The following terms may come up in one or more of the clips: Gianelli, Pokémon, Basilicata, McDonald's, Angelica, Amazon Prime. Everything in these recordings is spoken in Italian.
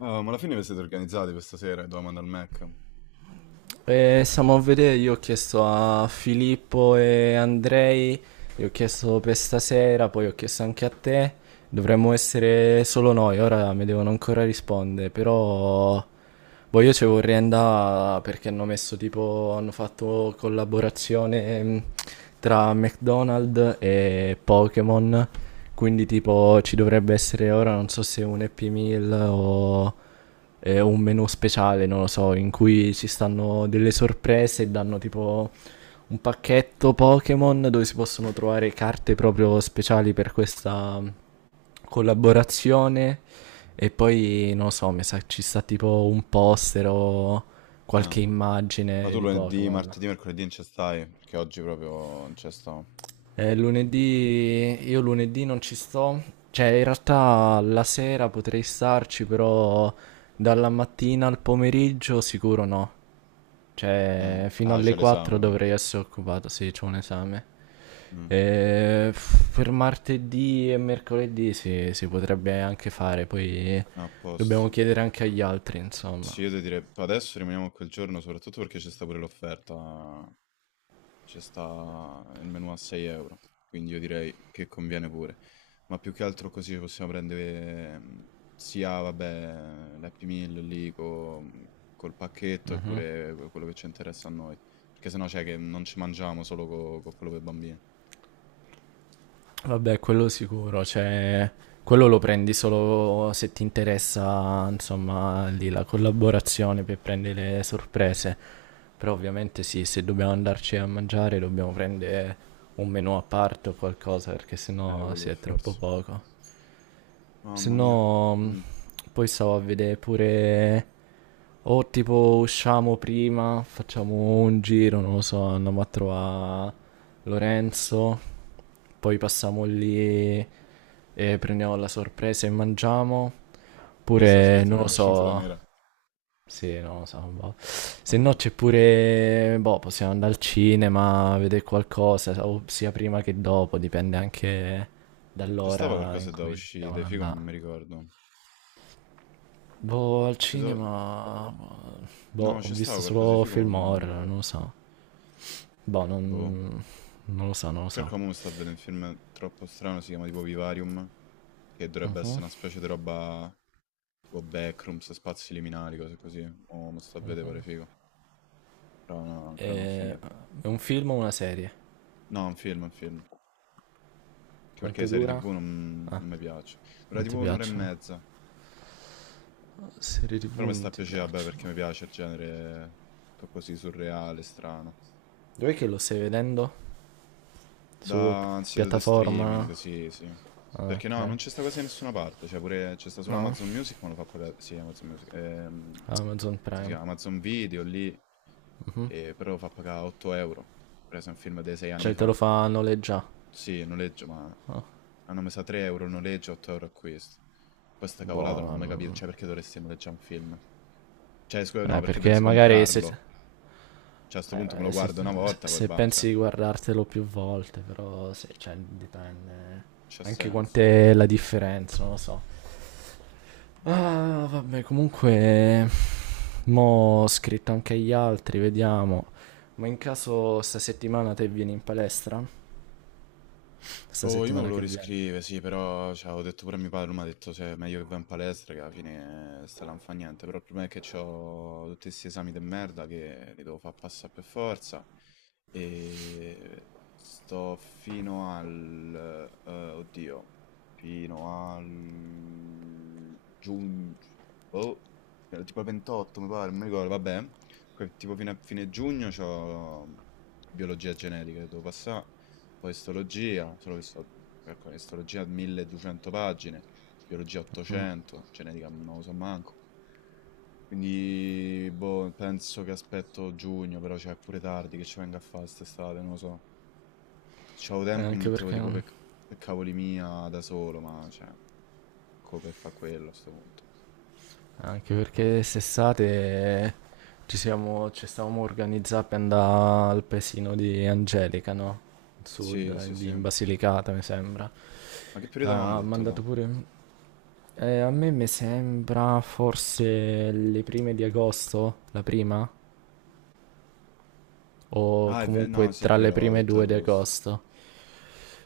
Ah, ma alla fine vi siete organizzati questa sera e domanda al Mac? E siamo a vedere, io ho chiesto a Filippo e Andrei, gli ho chiesto per stasera, poi ho chiesto anche a te. Dovremmo essere solo noi, ora mi devono ancora rispondere, però boh, io ci vorrei andare perché hanno messo tipo, hanno fatto collaborazione tra McDonald's e Pokémon, quindi tipo ci dovrebbe essere ora, non so se un Happy Meal o un menu speciale, non lo so, in cui ci stanno delle sorprese e danno tipo un pacchetto Pokémon dove si possono trovare carte proprio speciali per questa, collaborazione. E poi non lo so, mi sa che ci sta tipo un poster o Ah, qualche ma immagine tu di lunedì, Pokémon. martedì, mercoledì non ci stai? Perché oggi proprio non ci sto. Lunedì, io lunedì non ci sto, cioè in realtà la sera potrei starci, però dalla mattina al pomeriggio sicuro no. Cioè, Mm. fino Ah, c'è alle 4 l'esame. dovrei essere occupato, sì, c'ho un esame. Mm. Per martedì e mercoledì sì, si potrebbe anche fare, poi Ah, a dobbiamo posto. chiedere anche agli altri, insomma. Sì, io ti direi adesso rimaniamo a quel giorno, soprattutto perché c'è sta pure l'offerta. C'è sta il menù a 6 €, quindi io direi che conviene pure. Ma più che altro così possiamo prendere sia, vabbè, l'Happy Meal lì col pacchetto e pure quello che ci interessa a noi. Perché sennò c'è che non ci mangiamo solo con quello per bambini. Vabbè, quello sicuro, cioè, quello lo prendi solo se ti interessa, insomma, lì la collaborazione per prendere le sorprese. Però ovviamente sì, se dobbiamo andarci a mangiare dobbiamo prendere un menù a parte o qualcosa, perché sennò Quello si per è troppo forza. poco. Se Mamma mia. no, Mm. poi stavo a vedere pure... O tipo usciamo prima, facciamo un giro, non lo so, andiamo a trovare Lorenzo, poi passiamo lì e prendiamo la sorpresa e mangiamo. Qui sta Oppure, scritto non lo prima cintura so, nera. sì, non lo so, boh. Se no Vabbè. c'è pure, boh, possiamo andare al cinema, a vedere qualcosa, o sia prima che dopo, dipende anche C'è stava dall'ora in qualcosa da cui decidiamo uscire, di figo, ma non mi andare. ricordo. Boh, al Ti do- cinema, No, boh, ho c'è stava visto qualcosa di solo figo, ma film non mi horror, ricordo. non lo so. Boh, non, Boh. non lo so, non lo so. Calcola mo mi sta a vedere un film troppo strano, si chiama tipo Vivarium, che dovrebbe Mhm. essere una specie di roba tipo backrooms, spazi liminari, cose così. Mo mi sta a vedere pare figo, però no, ancora non ho Eh, finito. è un film o una serie? No, un film, un film. Che perché le Quanto serie dura? TV non, Ah, non mi piace. Dura non tipo ti un'ora e piacciono. mezza, Serie TV però mi sta a non ti piacere, vabbè, perché piacciono. mi piace il genere tutto così surreale, strano. Dov'è che lo stai vedendo? Su Da un sito di streaming, piattaforma? sì, sì. Ah, Perché ok. no, non c'è sta quasi da nessuna parte, cioè pure c'è sta solo No, Amazon Music, ma lo fa pagare, sì, Amazon Music, come Amazon si Prime. chiama? Amazon Video lì, Mhm. Però lo fa pagare 8 euro, per esempio un film dei 6 anni Cioè te lo fa, fa noleggiare. sì, noleggio, ma Ah, hanno messo a 3 € il noleggio, 8 € acquisto. Poi sta cavolata non ho boh. mai capito, Mm. cioè perché dovresti noleggiare un film? Cioè, scusa, no, perché Perché dovresti magari se, comprarlo? Cioè, a sto punto me lo se, guardo una volta, poi se va, cioè, pensi di guardartelo più volte, però se, cioè, dipende c'ha anche senso. quant'è la differenza, non lo so. Ah, vabbè, comunque mo' ho scritto anche agli altri, vediamo. Ma in caso sta settimana te vieni in palestra? Sta Boh, io me settimana volevo che viene. riscrivere, sì, però cioè, ho detto pure a mio padre, mi ha detto se è meglio che vai in palestra, che alla fine sta là non fa niente, però il problema è che ho tutti questi esami di merda che li devo far passare per forza e sto fino al, oddio, fino al giugno, boh, fino al tipo al 28 mi pare, non mi ricordo, vabbè, tipo fino a fine giugno ho biologia genetica che devo passare poi istologia, solo che calcola che istologia 1.200 pagine, biologia Mm, 800, genetica non lo so manco. Quindi, boh, penso che aspetto giugno, però c'è pure tardi che ci venga a fare quest'estate, non lo so. Se c'avevo tempo mi Anche mettevo perché, tipo per cavoli mia da solo, ma cioè, come per fa quello a sto punto. anche perché st'estate ci stavamo organizzando per andare al paesino di Angelica, no? Al Sud, Sì, sì, sì. in Ma Basilicata, mi sembra. che Che periodo avevamo ha detto là? mandato pure... a me mi sembra forse le prime di agosto, la prima? O Ah, no, comunque sì, è tra vero, le avevamo prime detto due di agosto. agosto.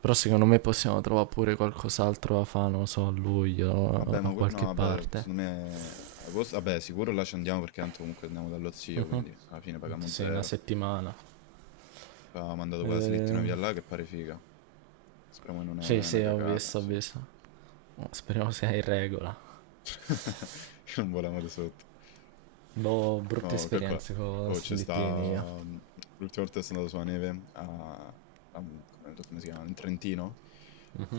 Però secondo me possiamo trovare pure qualcos'altro da fare, non lo so, a luglio, Vabbè, a ma que no, qualche vabbè, parte. secondo me agosto vabbè, sicuro là ci andiamo perché tanto comunque andiamo dallo zio, quindi alla fine Tanto pagammo sì, una 0. settimana. Poi avevamo mandato quella slittino Eh, via là che pare figa. Speriamo che non è sì, sì, una ho cagata, visto, ho sì. visto. Speriamo sia in regola. Che non voliamo di sotto. Boh, brutte No, calcola. esperienze con Oh, slittini io. L'ultima volta che sono andato sulla neve, a- come, come si chiama? In Trentino.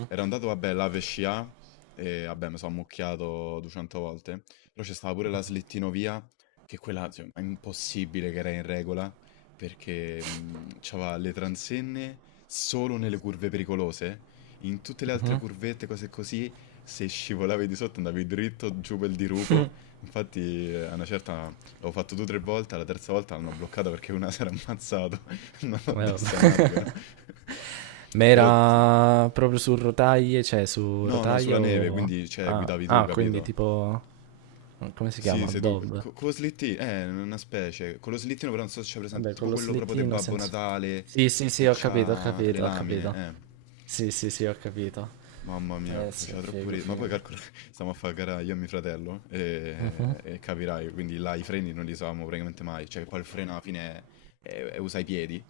Ero andato, vabbè, là per scià, e vabbè, mi sono ammucchiato 200 volte. Però c'è stata pure la slittinovia, che quella, cioè, è impossibile che era in regola, perché c'aveva le transenne solo nelle curve pericolose. In tutte le altre Mhm. curvette, cose così, se scivolavi di sotto andavi dritto giù per il dirupo. Infatti, a una certa l'ho fatto due o tre volte, la terza volta l'hanno bloccata perché una si era ammazzato, non addosso a un Vabbè. albero. Ma Però, era proprio su rotaie, cioè su no, no, sulla rotaia neve, o... quindi, cioè, Ah, guidavi tu, ah, quindi capito? tipo... Come si Sì, chiama? sei tu. Bob. Con lo slittino, una specie. Con lo slittino però non so se c'è presente, Vabbè, tipo con lo quello proprio del slittino Babbo senza... Natale, Sì, sì, sì, che ho capito, ho c'ha le capito, ho lamine, capito. eh. Sì, sì, sì, ho capito. Mamma mia, Eh sì, faceva troppo figo, ridere. Ma poi figo. calcolo, stiamo a fare gara io e mio fratello Mhm, e capirai, quindi là i freni non li usavamo praticamente mai, cioè poi il freno alla fine usa i piedi.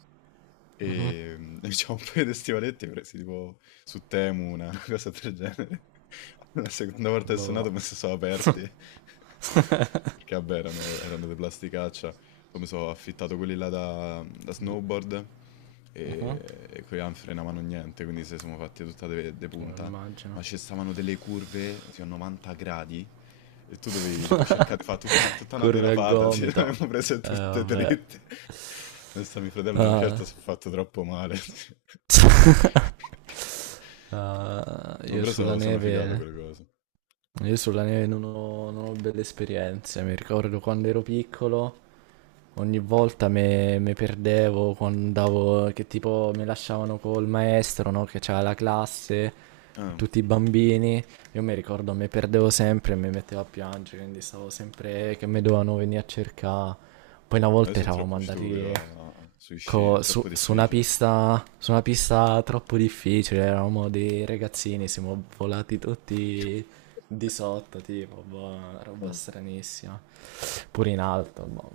mhm, E c'è un paio di stivaletti presi tipo su Temu, una cosa del genere. La seconda volta che sono boh. andato mi si sono aperti. Perché vabbè Sì, erano di plasticaccia, poi mi sono affittato quelli là da snowboard mhm, e quelli là non frenavano niente, quindi se siamo fatti tutta de come punta. immagino. Ma ci stavano delle curve, sì, a 90 gradi, e tu dovevi tipo cercare di fare tutta una Curve a derapata, sì, gomito. l'avevamo prese tutte Vabbè. dritte. Adesso mio fratello a una certa Ah. si è fatto troppo male. Sì. Ah, No, io però sulla sono figato neve... quelle cose. Io sulla neve non ho belle esperienze. Mi ricordo quando ero piccolo. Ogni volta me perdevo quando andavo, che tipo mi lasciavano col maestro, no? Che c'era la classe, Ah, tutti i bambini. Io mi ricordo, me perdevo sempre e mi mettevo a piangere, quindi stavo sempre che mi dovevano venire a cercare. Poi una volta adesso è eravamo troppo stupido andati sui sci, è co- su, troppo su una difficile. pista, su una pista troppo difficile, eravamo dei ragazzini, siamo volati tutti di sotto, tipo, boh, una roba stranissima. Pure in alto, boh.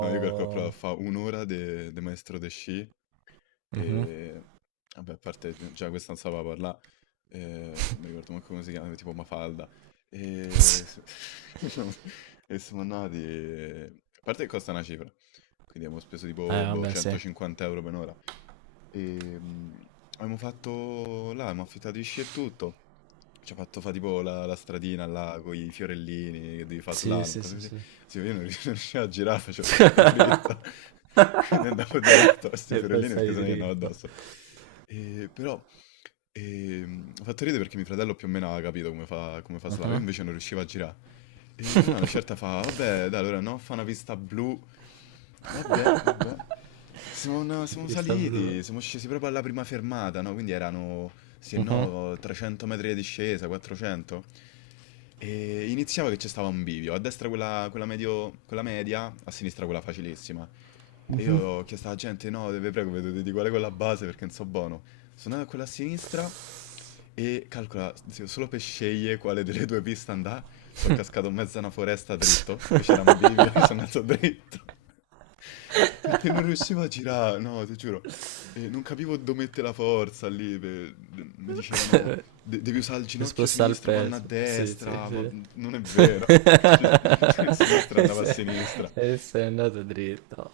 No, io calcolo però fa un'ora de maestro de sci mhm. e vabbè, a parte già questa non sapeva parlare, non mi ricordo manco come si chiama, tipo Mafalda. E, s- e siamo andati, a parte che costa una cifra, quindi abbiamo speso tipo boh, vabbè, sì. 150 € per un'ora. Ehm, abbiamo fatto là, abbiamo affittato i sci e tutto. Ci ha fatto fa tipo la stradina là con i fiorellini, che devi fare Sì, slalom, sì, cose sì, così. sì. Sì, io non rius- non riuscivo a girare, facevo tutta dritta. Quindi andavo delato a questi E fiorellini perché passare sennò gli andavo dritto. addosso. E però, ha fatto ridere perché mio fratello più o meno aveva capito come fa Slava, io Mhm. invece non riuscivo a girare. E allora una certa fa, vabbè, dai, allora no, fa una pista blu. Vabbè, vabbè. Siamo, una- La siamo pista blu. saliti, siamo scesi proprio alla prima fermata, no? Quindi erano, se Mhm. no, 300 metri di discesa, 400. E iniziava che c'è stava un bivio, a destra quella media, a sinistra quella facilissima. E io ho chiesto alla gente, no, vi prego, vedete di qual è quella base perché non so buono. Sono andata con la sinistra e calcola, zio, solo per scegliere quale delle due piste andare, sono cascato in mezzo a una foresta dritto, perché c'era un bivio e sono andato dritto. Perché non riuscivo a girare, no, ti giuro. E non capivo dove mettere la forza lì. Mi dicevano, devi usare il Di ginocchio spostare il sinistro, panna a peso. Sì, sì, destra", ma sì. non è vero. Cioè, sinistra e andava a sei, sinistra. e sei andato dritto.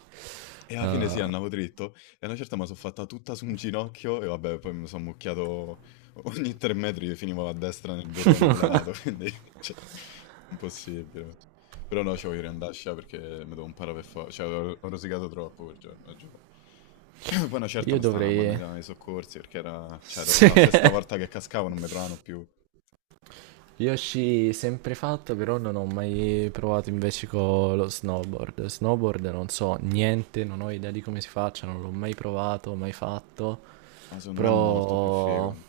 E alla fine sì, Ah. andavo dritto e una certa me la so' fatta tutta su un ginocchio e vabbè, poi mi so' ammucchiato ogni 3 metri, finivo a destra nel burrone dell'auto, quindi cioè impossibile. Però no, ci voglio riandà a scia perché mi devo imparare per for cioè ho rosicato troppo quel giorno, lo giuro. Poi una certa io mi stavano a dovrei mannare i soccorsi perché era, cioè do sì. era la sesta volta che cascavo, non mi provavano più, Yoshi sempre fatto, però non ho mai provato invece con lo snowboard. Snowboard non so niente, non ho idea di come si faccia, non l'ho mai provato, mai fatto. ma secondo me è molto più Però, figo.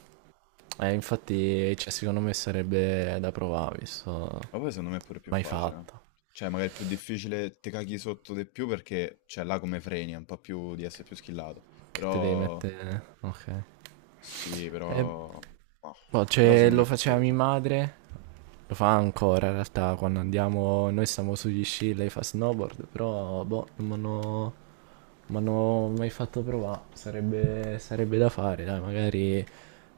infatti, cioè, secondo me sarebbe da provare, visto Ma poi secondo me è pure più mai facile, eh. fatto. Cioè, magari è più difficile, te caghi sotto di più perché, cioè, là come freni, è un po' più di essere più skillato. Che te devi Però, mettere... Ok. sì, Eh, però, ah, boh, però cioè, secondo me lo è più faceva figo, mia cioè. madre, lo fa ancora in realtà, quando andiamo, noi stiamo sugli sci, lei fa snowboard, però boh, non m'hanno non m'hanno mai fatto provare, sarebbe da fare, dai, magari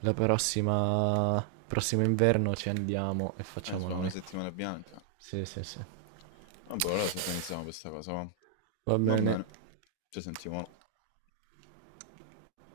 prossimo inverno ci andiamo e facciamo Adesso fa una noi. settimana bianca. Sì, sì, sì. Vabbè, allora ci organizziamo questa cosa, va. Va Va bene. bene, ci sentiamo.